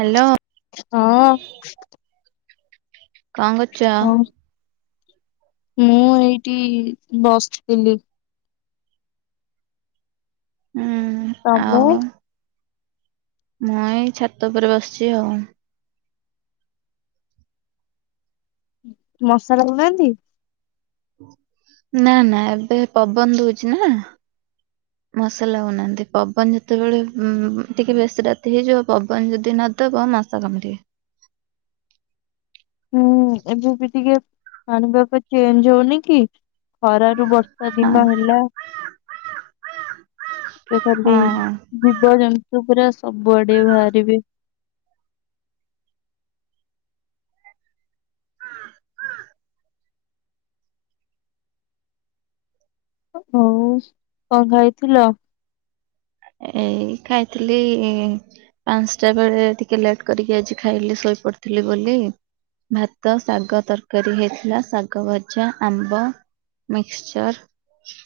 Hello. ହଁ। କଣ କରୁଚ? ହଁ ମୁଁ ଏଇଠି ବସିଥିଲି। ହୁଁ। ତମେ। ମୁ ଏଇ ଛାତ ଉପରେ ବସିଚି ଆଉ। ମଶା ଲାଗୁ ନାହାନ୍ତି। ନା, ନା ଏବେ ପବନ ଦଉଚି ନା। ମଶା ଲାଗୁନାହାନ୍ତି। ପବନ ଯେତେବେଳେ ଟିକେ ବେଶି ରାତି ହେଇଯିବ ପବନ ଯଦି ନ ଦବ ମ ମସା କାମୁଡ଼ିବେ। ହୁଁ। ଏବେ ବି ଟିକେ ପାଣିିପାଗ ଚେଞ୍ଜ ହଉନି କି? ଖର ରୁ ବର୍ଷା ହଁ ଦିନ ହେଲା। ଏବେ ଖାଲି ହଁ। ଜୀବଜନ୍ତୁ ପୁରା ସବୁଆଡେ ବାହାରିବେ। ହଉ କଣ ଖାଇଥିଲ? ଏଇ ଖାଇଥିଲି ପାଞ୍ଚଟା ବେଳେ ଟିକେ ଲେଟ୍ କରିକି ଆଜି ଖାଇଲି ଶୋଇ ପଡିଥିଲି ବୋଲି। ଭାତ ଶାଗ ତରକାରୀ ହେଇଥିଲା ଶାଗ ଭଜା, ଆମ୍ବ ମିକସଚର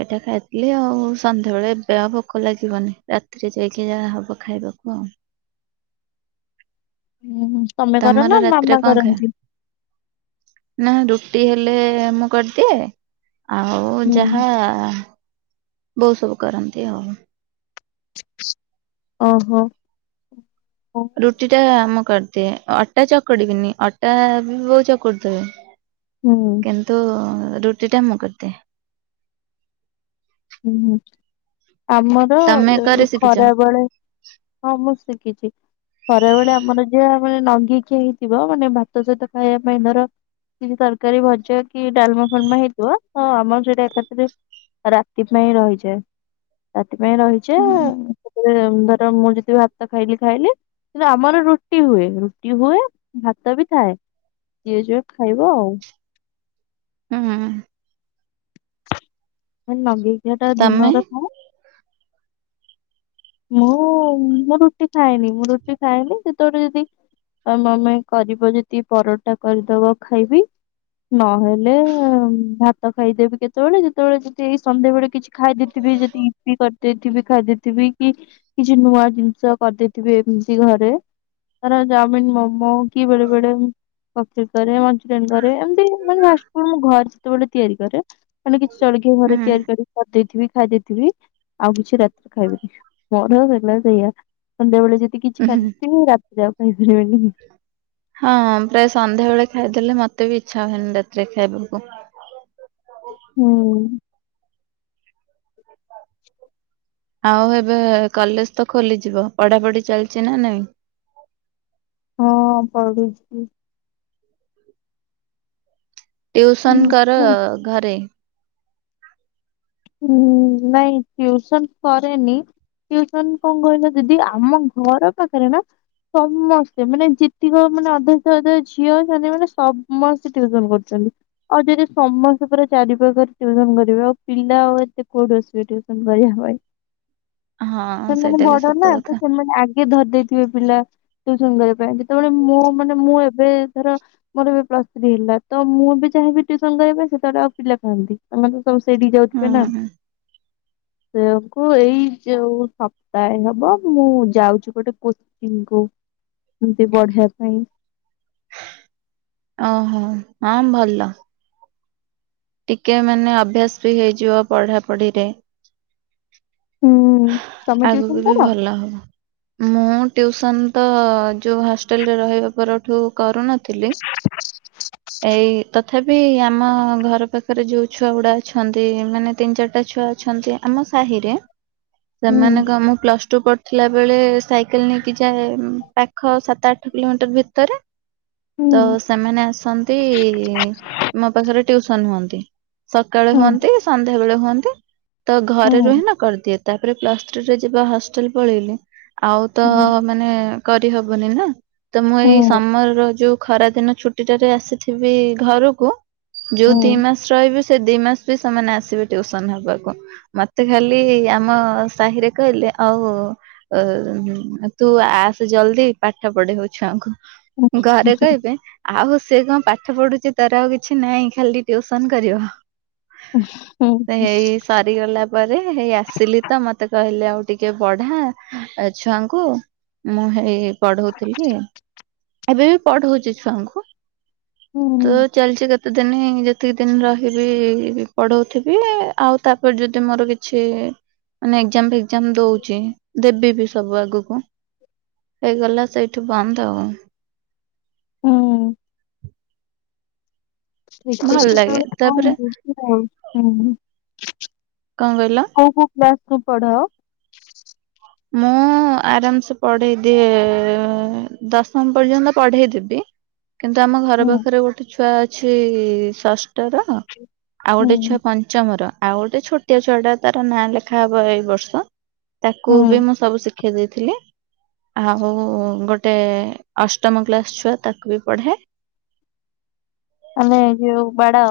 ଏଇଟା ଖାଇଥିଲି ଆଉ ସନ୍ଧ୍ୟାବେଳେ ଏବେ ଆଉ ଭୋ ଭୋକ ଲାଗିବନି ରାତିରେ ଯାଇକି ଯାହା ହବ ଖାଇବାକୁ ଆଉ। ହୁଁ କ ତମର ରାତିରେ କଣ ଖିଆ? ନା ରୁଟି ହେଲେ ମୁଁ କରିଦିଏ ଆଉ ହୁଁ ଯାହା ବୋଉ ସବୁ କରନ୍ତି ଆଉ। ଓହୋ ରୁଟି ଟା ମୁଁ କରିଦିଏ ଅଟା ଚକୁଡିବିନି ଅଟା ବି ବୋଉ ଚକୁଡି ଦେବେ। ହୁଁ। କିନ୍ତୁ ରୁଟି ଟା ମୁଁ କରିଦିଏ। ହୁଁ ହୁଁ ଆମର ତମେ କରି ଶିଖିଛ ଖରାବେଳେ ହଁ ମୁଁ ଶିଖିଛି। ସରାବେଳେ ଆମର ଯହା ମାନେ ନଙ୍ଗି ଖିଆ ହେଇଥିବ ମାନେ ଭାତ ସହିତ ଖାଇବା ପାଇଁ ଧର କିଛି ତରକାରୀ ଭଜା କି ଡାଲମା ଫୁଲମା ହେଇଥିବ ତ ଆମର ସେଟା ଏକାଥରେ ରା ତି ପାଇଁ ରହିଯାଏ ରାତିପାଇଁ ହୁଁ ରହିଯାଏ ଧର ମୁଁ ଯତିବି ଭାତ ଖାଇଲି ଖାଇଲି। କିନ୍ତୁ ଆମର ରୁଟି ହୁଏ ରୁଟି ହୁଏ ଭାତ ବି ଥାଏ। ଯିଏ ଜା ଖାଇବ ଆଉ। ହୁଁ ହୁଁ ହୁଁ। ମ ନଗେଇକି ଟା ତମେ ଦିନର ଥାଏ। ମୁଁ ମୁଁ ରୁଟି ଖାଏନି ମୁଁ ରୁଟି ଖାଏନି ସେତେବେଳେ ଯଦି ତ ମାମି କରିବ ଯଦି ପରଟା କରିଦବ ଖାଇବି ନହେ ଲେ ଭା ତ ଖାଇଦେବି କେତେବେଳେ ଯେତେବେଳେ ଯଦି ଏଇ ସନ୍ଧ୍ୟାବେଳେ କିଛି ଖାଇଦେଇଥିବି ଯଦି ଇିପି କରିଦେଇଥିବି ଖାଇ ଦେଇଥିବି କି କିଛି ନୂଆ ଜିନିଷ କରିଦେଇଥିବେ ଏମିତି ଘରେ ଧର ଚମିନ ମୋ ମୁଁ କି ବେଳେ ବେଳେ [unintelligible] କରେ [unintelligible] କରେ ଏମତି ମାନେ ଫାଷ୍ଟଫୁଡ ଘ ସେତେବେଳେ ତିଆରି କରେ ମାନେ କିଛି ଜଳଖିଆ ହୁଁ ଘରେ ତିଆରି କରିିକି କରି ଦେଇଥିବି ଖାଇ ଦେଇଥିବି ଆଉ କିଛି ରା ଖାଇବି [unintelligible] [unintelligible] ସେଇଆ ସନ୍ଧ୍ୟାବେଳେ ଯଦି କିଛି ହୁଁ ଖାଇଦେଇଥିବି ରାତି ଯାହା ଖାଇପାରିବେନି। ହଁ ପ୍ରାୟ ସନ୍ଧ୍ୟାବେଳେ ଖାଇଦେଲେ ମତେ ବି ଇଚ୍ଛା ହୁଏନି ରାତିରେ ଖାଇବାକୁ। ହୁଁ। [unintelligible] ଆଉ ଏବେ କଲେଜ ତ ଖୋଲିଯିବ ପଢାପଢି ଚାଲିଛି ନା ନାଇଁ? ହଁ ପଢୁଛି। ଟିଉସନ କର ଘରେ? ଉଁ ନାଇଁ ଟିୟୁସନ୍ କରେନି। ଟିଉସନ କଣ କହିଲ ଦିଦି ଆମ ଘର ପାଖରେ ନା ସମସ୍ତେ ମାନେ ଯେତିକ ମାନେ ଅଧ ଅଧ ଝିଅ ମାନେ ସମସ୍ତେ ଟିୟୁସନ କରୁଛନ୍ତି। ଆଉ ଯଦି ସମସ୍ତେ ପୁରା ଚାରି ପାଖରେ ଟିୟୁସନ କରିବେ ଆଉ ପିିଲା ଆଉ ଏତେ କୁଆଡୁ ଆସିବେ ଟିୟୁସନ କରିବା ପାଇଁ। ହଁ ସେମାନେ ସେଇଟା ବି ବଡ ନା ସତ ତ କଥା ସେମାନେ ଆଗେ ଧରିଦେଇଥିବେ ପିଲା ଟିୟୁସନ କରିବା ପାଇଁ ଯେତେବେଳେ ମୁଁ ମାନେ ମୁଁ ଏବେ ଧର ମୋର ବି ପ୍ଲସ ଥ୍ରୀ ହେଲା ତ ମୁଁ ବି ଚାହିଁବି ଟିୟୁସନ କରିବା ପାଇଁ ସେତେବେଲେ ଆଉ ପିଲା କାହାନ୍ତି ଏମାନେ ତ ସେଇଠିକି ଯାଉଥିବେ ହୁଁ ନା? ହୁଁ। ସେଇଆକୁ ଏଇ ଯୋଉ ସପ୍ତାହେ ହବ ମୁଁ ଯାଉଚି ଗୋଟେ ପେ ଡିଙ୍ଗୋ ଏମିତି ପଢେଇବା ପାଇଁ। ଓହୋ ହଁ ଭଲ। ଟିକେ ମାନେ ଅଭ୍ୟାସ ବି ହେଇଯିବ ପଢା ପଢିରେ। ହୁଁ। ତମେ ଟିଉସନ ଆଗକୁ ବି କର? ଭଲ ହବ। ମୁଁ ଟ୍ୟୁସନ୍ ତ ଯୋଉ ହଷ୍ଟେଲରେ ରହିବା ପରଠୁ କରୁନ ଥିଲି ଏଇ ତଥାପି ଆମ ଘର ପାଖ ପାଖରେ ଯୋଉ ଛୁଆ ଗୁଡା ଅଛନ୍ତି ମାନେ ତିନି ଚାରିଟା ଛୁଆ ଅଛନ୍ତି ଆମ ସାହି ରେ। ହୁଁ ସେମାନେ କ ମୁଁ ପ୍ଲସ୍ ଟୁ କ ଥିଲା ବେଳେ ସାଇକେଲେ ନେଇକି ଯାଏ ପାଖ ସାତ ଆଠ କିଲୋମିଟର ଭିତରେ। ହୁଁ ତ ସେମାନେ ଆସନ୍ତି ମୋ ପାଖରେ ଟିଉସନ୍ ହୁଅନ୍ତି। ସକାଳେ ହୁଁ ହୁଅନ୍ତି ସନ୍ଧ୍ୟା ବେଳେ ହୁଅନ୍ତି ତ ଘରେ ହୁଁ ରୁହେ ନା କରି ଏତାପରେ ପ୍ଲସ୍ ଥ୍ରୀରେ ଯିବା ହଷ୍ଟେଲେ ପଳେଇଲେ ଆଉ ତ ମାନେ କରିହବନି ନା ତ ମୁଁ ହୁଁ ଏଇ ହୁଁ ସମର ର ଯୋଉ। ଖରା ଦିନ ଛୁଟି ଟାରେ ଆସିଥିବି ଘରକୁ ଯୋଉ ଦି ହୁଁ। ମାସ୍ ରହିବି ସେ ଦି ମାସେ ବି ସେମାନେ ଆସିବେ ଟିଉସନ୍ ହବାକୁ ମତେ ଖାଲି ଆପ୍ ଆମ ସାହିରେ କହିଲେ ଆଉ ଅ ତୁ ଆସେ ଜଲଦି ପାଠ ପଢେଇବୁ ଛୁଆଙ୍କୁ। ଘରେ କହିବେ ଆଉ ସେ କଣ ପାଠ ପଢୁଛି ତାର ଆଉ କିଛି ନାହିଁ ଖାଲି ଟିଉସନ୍ କରିବ। ହୁଁ ହେଇ ସରିଗଲା ପରେ ହେଇ ଆ ଆଶିଲି ତ ମତେ କହିଲେ ଆଉ ଟିକେ ପଢ଼ା ଛୁଆଙ୍କୁ। ମୁଁ ହେଇ ପଢଉଥିଲି ଏବେ ବି ପଢଉଚି ଛୁଆଙ୍କୁ। ହୁଁ ତୁ ତ୍। ଚାଲିଚି କେତେଦିନି ଯେତିକି ଦିନି ରହିବି ପଢ଼ୋଉଥିବି ଆଉ ତାପରେ ଯଦି ମୋର କିଛି କିଛି ମାନେ ଏକେଜାମ ଫେକେଜାମ ଦଉଚି ଦେବି ବି ସବୁ ଆଗକୁ। ହେଇଗଲା ସେଇଠି ବନ୍ଦ ଆଉ। ହୁଁ। ଭଲ ଲାଗେ ତାପରେ [inaudible] କଣ କହିଲ? କୋଇଠି ପ୍ଲସ୍ ଟୁ ପଢୁଆ? ମୁଁ। ମୁଁ ଆରାମସେ ପଢେଇ ଦିଏ ଦଶମ ପର୍ଯ୍ୟନ୍ତ ପଢେଇ ଦେବି। କିନ୍ତୁ ଆମ ଘର ହୁଁ ପାଖରେ ଗୋଟେ ଛୁଆ ଅଛି ଷଷ୍ଠ ର। ଆଉ ହୁଁ ଗୋଟେ ଛୁଆ ପଞ୍ଚମର ଆଉ ଗୋଟେ ଛୋଟିଆ ଛୁଆ ଟା ତାର ନାଁ ଲେଖା ହବ ଏଇ ବର୍ଷ। କୁ ହୁଁ ବି ମୁଁ ସବୁ ଶିଖେଇ ଦେଇଥିଲି। ଆଉ ଗୋଟେ ଅଷ୍ଟମ କ୍ଲାସ୍ ଛୁଆ ତାକୁ ବି ପଢାଏ। ଆମେ ଯୋଉ ବଡ଼।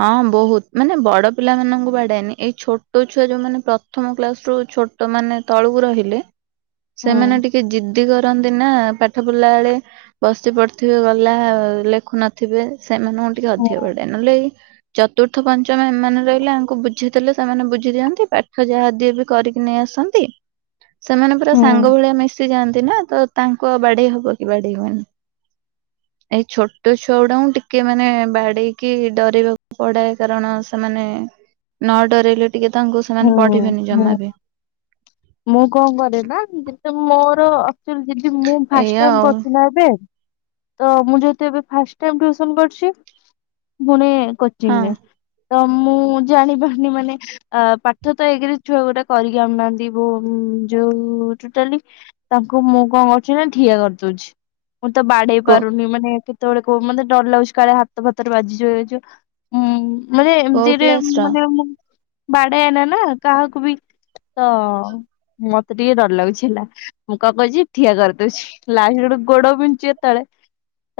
ହଁ ବହୁତ୍ ମାନେ ବଡ ପିଲାମାନଙ୍କୁ ବାଡାଏନି ଏଇ ଛୋଟ ଛୁଆ ଯୋଉ ମାନେ ପ୍ର ପ୍ରଥମ କ୍ଲାସରୁ ଛୋଟ ମାନ ତଳକୁ ରହିଲେ ହୁଁ ସେମାନେ ଟିକେ ଯିଦ୍ ଜିଦି କରନ୍ତି ନା ପାଠ ପଢ଼ିଲା ବେଳେ ବସି ପଢିଥିବେ ଗଲା ଲେଖୁ ନଥିବେ। ସେମାନଙ୍କୁ ଟିକେ ହୁଁ ଅଧିକ ବାଡାଏ ନଲେଏଇ ଚତୁର୍ଥ ପଞ୍ଚମ ଏମାନେ ରହିଲେ ଆଙ୍କୁ ବୁଝେଇ ଦେଲେ ସେମାନେ ବୁଝି ଦିଅନ୍ତି ପାଠ ଯାହା ଦିଏ ବି କରିକି ନେଇ ଆସନ୍ତି ସେମାନେ ପୁରା ହୁଁ ସାଙ୍ଗ ଭଳିଆ ମିଶ ଯାଆନ୍ତି ନା ତ ତାଙ୍କ ବାଡେଇ ହବ କି ବାଡେଇ ହବନି ଏଇ ଛୋଟ ଛୁଆ ଗୁଡାଙ୍କୁ ଟିକେ ମାନେ ବାଡେଇକି ଡରେଇବାକୁ ପଢାଏ କାରଣ ସେମାନେ ନ ଡରିଲେ ଟିକେ ତାଙ୍କୁ ସେମାନେ ହୁଁ ପଢିବେନି ହୁଁ। ଜମା ବି ମୁଁ କଅଁ କରେ ନା ମୋର ଆକ୍ଚୁଆଲି ଦିଦି ମୁଁ ଫାଷ୍ଟ ଏଇଆ ଟାଇମ ଆଉ ପଢୁଛିନା ଏବେ ତ ମୁଁ ଯେହେତୁ ଏବେ ଫାଷ୍ଟ ଟାଇମ ଟିଉସନ କରୁଚି ପୁଣି କୋଚିଂ ହଁ ରେ ତ ମୁଁ ଜାଣିପାରୁନି ମାନେ ଅ ପାଠ ତ ଏକେରେ ଛୁଆ ଗୁଡା କରିକି ଆଣୁନାହାନ୍ତି। ଯୋଉ ଟୋଟାଲି ତାଙ୍କୁ ମୁଁ କଣ କରୁଛି ନା ଠିଆ କରିଦଉଛି। ମୁଁ ତ ବାଡେଇ କୋ ପାରୁନି ମାନେ କେତେବେଳେ ବୋଉ ମତେ ଡର ଲାଗୁଛି କାଳେ ହାତ ଫତରେ ବାଜିଯିବ ଉଁ ମାନେ କୋଉ ଏମିତିରେ କ୍ଲାସ ର ମାନେ ମୁଁ ବାଡେଆନା ନା କାହାକୁ ବି ତ ମତେ ଟିକେ ଡର ଲାଗୁଛି ହେଲା ମୁଁ କଅଁ କହୁଛି ଠିଆ କରିଦଉଛି ଲାଷ୍ଟକୁ ହେଟୁ ଗୋଡ ବିନ୍ଧୁଚି ତାଳେ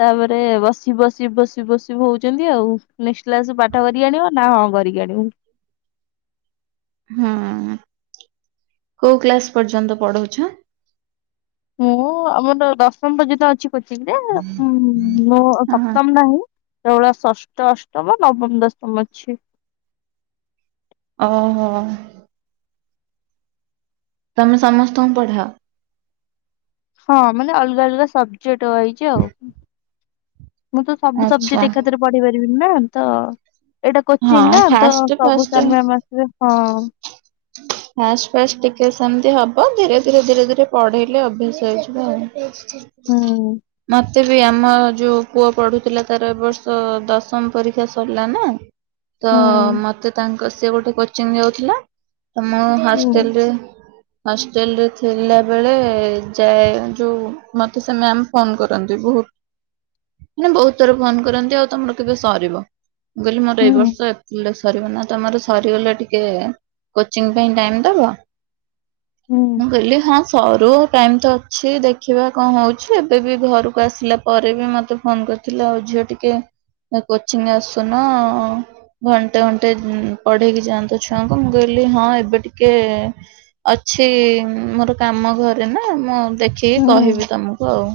ତାପରେ ବସି ବସି ବସି ବସି ହଉଛନ୍ତି ଆଉ। ନେକ୍ସଟ୍ଲାସୁ ପାଠ କରିକି ଆଣିବ ନା ହଁ କରିକି ଆଣିବୁ। ହୁଁ ହୁଁ କୋଉ କ୍ଲାସ ପର୍ଯ୍ୟନ୍ତ ପଢଉଛ? ମୁଁ ଆମର ଦଶମ ପର୍ଯ୍ୟନ୍ତ ଅଛି କୋଚିଙ୍ଗିରେ ମୋ ହଁ ସପ୍ତମ ନାହିଁ। ସେଭଳିଆ ଷଷ୍ଠ ଅଷ୍ଟମ ନବମ ଦଶମ ଅଛି। ଓହୋ। ତମେ ସମସ୍ତଙ୍କୁ ପଢାଅ? ହଁ ମାନେ ଅଲଗା ଅଲଗା ସବଜେକ୍ଟ ରହିଛି ଆଉ ମୁଁ ତ ସବୁ ଆଚ୍ଛା ସବଜେକ୍ଟା ଏକା ସେଥିରେ ପଢି ପାରିବିନି ନା ତ ଏଇଟା ହଁ କୋଚିଙ୍ଗ ନା ତ ଫାଷ୍ଟ ସବୁ ଫାଷ୍ଟ ସାର୍ ମ୍ୟାମ ଆସି ଇରେ, ହଁ। ଫାଷ୍ଟ ଫାଷ୍ଟ ଟିକେ ସେମତି ହବ ଧୀରେ ଧୀରେ ଧୀରେ ଧୀରେ ପଢେଇଲେ ଅଭ୍ୟାସ ହେଇଯିବ ଆଉ। ହୁଁ ମତ୍ ଏତେ ବି ଆମ ଯୋଉ ପୁଅ ପଢୁଥିଲା ତାର ଏ ବର୍ଷ ଦଶମ ପରୀକ୍ଷା ସରିଲା ନା ତ ହୁଁ। ମତେ ତାଙ୍କ ସିଏ ଗୋଟେ କୋଚିଂ ଯାଉଥିଲା ମୁଁ ହୁଁ ହଷ୍ଟେଲ ରେ ହଷ୍ଟେଲ ରେ ଥିଲା ବେଳେ ଯାଏ ଯୋଉ ମତେ ସେ ମ୍ୟାାମ ଫୋନ କରନ୍ତି ବହୁତ ମାନେ ବହୁତ ଥର ଫୋନ କରନ୍ତି ଆଉ ତମର କେବେ ସରିବ। ମୁ କହିଲି ମୋର ହୁଁ ଏଇ ବର୍ଷ ଏପ୍ରିଲରେ ସରିବ ନା ତମର ସରିଗଲେ ଟିକେ କୋଚିଂ ପାଇଁ ଟାଇମ ଦବ ହୁଁ ମୁଁ କହିଲି ହଁ। ସରୁ ଟାଇମ୍ ତ ଅଛି ଦେଖିବା କଅଁ ହଉଛିଏବେ ବି ଘରକୁ ଆସିଲା ପରେ ବି ମୋତେ ଫୋନ୍ କରି ଥିଲା ଆଉ ଝିଅ ଟିକେ ହେ କୋଚିଂ ଆସୁନ ଘଣ୍ଟେ ଘଣ୍ଟେ ପଢେଇକି ଯାଆନ୍ତ ଛୁଆଙ୍କୁ ମୁ ମୁଁ କହିଲି ହଁ ଏବେ ଟିକେ ଅଛି ମୋର କାମ ଘରେ ନା ମୋ ହୁଁ ଦେଖିକି କହିବି ତମକୁ ଆଉ।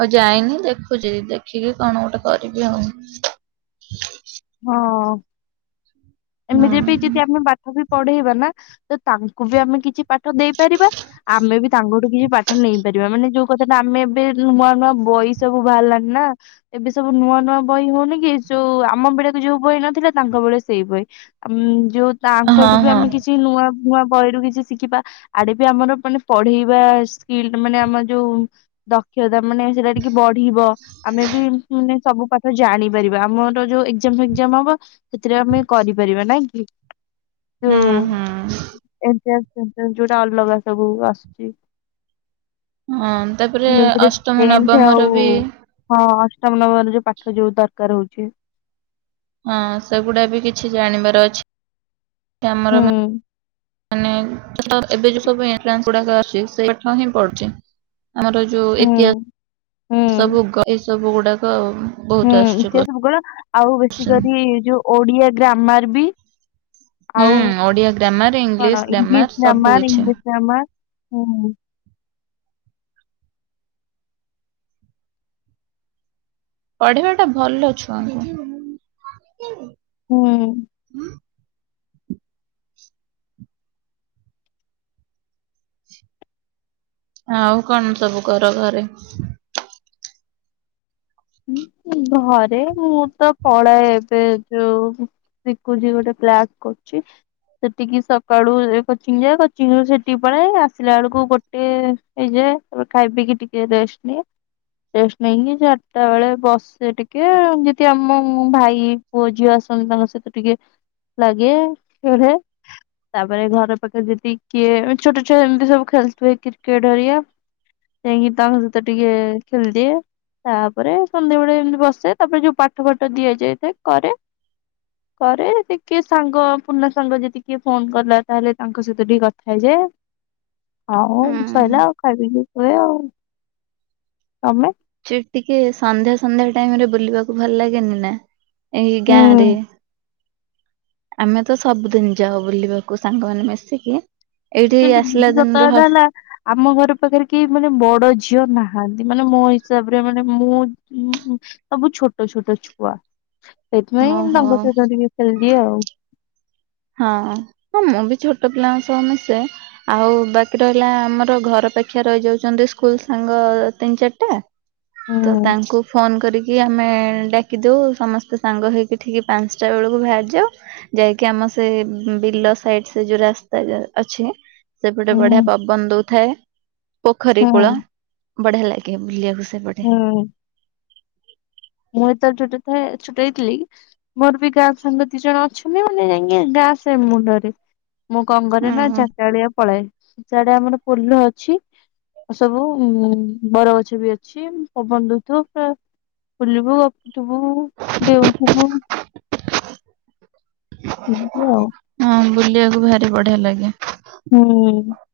ଆଉ ଯାଇନି ଦେଖୁଛି ଦେଖିକି କଣ ଗୋଟେ କରିବି ଆଉ ହଁ ହୁଁ ଏମିତି ବି ଯଦି ଆମେ ପାଠ ବି ପଢେଇବା ନା ତ ତାଙ୍କୁ ବି ଆମେ କିଛି ପାଠ ଦେଇପାରିବା ଆମେ ବି ତାଙ୍କଠୁ କିଛି ପାଠ ନେଇ ପାରିବା ମାନେ ଯୋଉ କଥା ଟା ଆମେ ଏବେ ନୂଆ ନୂଆ ବହି ସବୁ ବାହାରିଲାନଣି ନା ଏବେ ସବୁ ନୂଆ ନୂଆ ବହି ହଉନି କି ଯୋଉ ଆମ ବେଳେ ଯୋଉ ବହି ନଥିଲା ତାଙ୍କ ବେଳେ ସେଇ ବହି ଯୋଉ ହଁ ତାଙ୍କଠୁ ବି ହଁ ଆମେ କିଛି କିଛି ନୂଆ ନୂଆ ବହିରୁ କିଛି ଶିଖିବା ଆଡେ ବି ଆମର ମାନେ ପଢେଇବା ସ୍କିଲ୍ ମାନେ ଆମର ଯୋଉ ଦକ୍ଷତା ମାନେ ସେଟା ଟିକେ ବଢିବ ଆମେ ବି ମାନେ ସବୁ ପାଠ ଜାଣିପାରିବା ଆମର ଯୋଉ ଏକ୍ଜାମ ଫେକ୍ଜାମ ହବ। ସେଥିରେ ଆମେ କରିପାରିବା ନାଇଁ କି ହୁଁ ତଉ ହୁଁ ଏମିତି ଆ। ଯୋଉଟା ଅଲଗା ସବୁ ଆସୁଛି। ହଁ ତାପରେ ଯୋଉଥିରେ ଅଷ୍ଟମ ଟେନ୍ଥ୍ ନବମର ଆଉ ବି ହଁ ଅଷ୍ଟମ ନବମର ଯୋଉ ପାଠ ଯୋଉ ଦରକାର ହଉଛି। ହଁ ସେଗୁଡା ବି କିଛି ଜାଣିବାର ଅଛି ଆମର। ହୁଁ ମାନେ ଏବେ ଯୋଉ ସବୁ ଏଣ୍ଟ୍ରାନ୍ସ ଗୁଡାକ ଅଛି ସେହି ପାଠ ହିଁ ପଡୁଛି। ଆମର ଯୋଉ ହୁଁ ହୁଁ ଇତିହାସ ସବୁ ଏ ସବୁ ଗୁଡାକ। ବହୁତ ହୁଁ ଆସୁଛି ସେ ସବୁ କଳେ ଆଉ ବେଶୀ କୋଶ୍ଚିନ୍ କରି ଯୋଉ ଓଡିଆ ଗ୍ରାମର ବି। ହୁଁ ଆଉ ଓଡିଆ ଗ୍ରାମାର ଇଂଲିଶ କଣ ଗ୍ରାମାର ଇଂଲିଶ ସବୁ ଗ୍ରାମର୍ କିଛି ଇଂଲିଶ। ଗ୍ରାମାର୍ ହୁଁ ପଢିବା ଟା ଭଲ ଛୁଆଙ୍କୁ। ହୁଁ ଆଉ କଣ ସବୁ କର ଘରେ ଘରେ ମୁଁ ତ ପଳା ଏବେ ଯୋଉ ଶିକୁଚି ଗୋଟେ କ୍ଲାସ୍ କରୁଛି। ସେଠିକି ସକାଳୁ କୋଚିଂ ଯାଏ କୋଚିଂ ରୁ ସେଠିକି ପଳାଏ ଆସିଲା ବେଳକୁ ଗୋଟେ। ହେଇଯାଏ ଖାଇ ପିକି ଟିକେ ରେଷ୍ଟ ନିଏ ରେଷ୍ଟ ନେଇକି। ତା ବେଳେ ବସେ ଟିକେ ଯଦି ଆମ ଭାଇ ପୁଅ ଝିଅ ଆସନ୍ତି ତାଙ୍କ ସହିତ ଟିକେ। ଲାଗେ ଏଠେ ତାପରେ ଘର ପାଖରେ ଯଦି କିଏ ଛୋଟ ଛୁଆ ଏମିତି ସବୁ ଖେଳିଥିବେ କ୍ରିକେଟ ହେରିଆ। ଯାଇକି ତାଙ୍କ ସହିତ ଟିକେ ଖେଳିଦିଏ ତା ତାପରେ ସନ୍ଧ୍ୟାବେଳେ ଏମିତି ବସେ ତାପରେ ଯୋଉ ପାଠ ଫାଠ ଦିଆଯାଇଥାଏ କରେ [inaudible] ପରେ ଟିକେ ସାଙ୍ଗ ପୁର୍ଣା ସାଙ୍ଗ ଯଦି କିଏ ଫୋନ କଲା ତାହେଲେ ତାଙ୍କ ସହିତ ଟିକେ କଥା ହେଇଯାଏ। [inaudible] ଆଉ ହୁଁ ସଇଲା ଆଉ ଖାଇ ପିିକି ଶୋଇଆ ଆଉ ତମେ ସେ ଟିକେ ସନ୍ଧ୍ୟା ସନ୍ଧ୍ୟା ଟାଇମ ରେ ବୁଲିବାକୁ ଭଲ ଲାଗେନି ନା ଏହି ଗାଁରେ। ହୁଁ। ଆମେ ତ ସବୁଦିନି ଯାାଉ ବୁଲିବାକୁ ସାଙ୍ଗମାନେ ମିଶିକି ଏଇଠି ଆକ୍ଚୁଆଲି ଦିଦି ଆସିଲା ସତ ଦିନରୁ କଥା ହେଲା ଆମ ଘର ପାଖରେ କେହି ମାନେ ବଡ ଝିଅ ନାହାନ୍ତି ମାନେ ମୋ ହିସାବରେ ମାନେ ମୁଁ ଉଁଁ ସବୁ ଛୋଟ ଛୋଟ ଛୁଆ ସେଇଥିପାଇଁ ଓହୋ ତାଙ୍କ ସହିତ ଟିକେ ଖେଳି ଦିଏ ଆଉ ହଁ ହଁ ମୁଁ ବି ଛୋଟ ପିଲାଙ୍କ ସହ ମିଶେ ଆଉ ବାକି ରହିଲା ଆମର ଘର ପାଖିଆ ରହି ଯାଉଛନ୍ତି ସ୍କୁଲ ସାଙ୍ଗ ତିନି ଚାରିଟା ତ ହୁଁ ତାଙ୍କୁ ଫୋନ କରିକି ଆମେଡା ଦଉ ସମସ୍ତେ ସାଙ୍ଗ ହେଇକି ଠିକ୍ ପାଞ୍ଚଟା ବେଳକୁ ବାହାରି ଯାଉ ଯାଇକି ଆମ ସେ ବିଲ ସାଇଡ ସେ ଯୋଉ ରାସ୍ତା ଅଛି ସେପଟେ ହୁଁ ବଢିଆ ପବ ବନଦଉଥାଏ ପୋଖରୀ ହୁଁ କୂଳ ବଢିଆ ଲାଗେ ବୁଲିବାକୁ ସେ ପଟେ ହଁ ମୁଁ ଏତବେଳେ ଛୋଟ ଥାଏ ଏ ଛୁଟ ହେଇଥିଲି ମୋର ବି ଗାଁ ସାଙ୍ଗ ଦି ଜଣ ଅଛନ୍ତି ମାନେ ଯାଇକି ଗାଁ ସେ ମୁଣ୍ଡରେ ମୁଁ କଣ କରେ ନା ହଁ ଚାରିଟା ଅଳିଆ ପଳାଏ ସିଆଡ଼େ ଆମର ପୋଲ ଅଛି ସବୁ ଉ ବରଗଛ ବି ଅଛି ପବନ ଦଉଥିବ ପୁରା ବୁଲିବୁ ଗପୁଥିବୁ ଡେଉଁଥିବୁ ଏମତି ଆଉ। ହଁ ବୁଲିବାକୁ ଭାରି ବଢିଆ ଲାଗେ। ହୁଁ।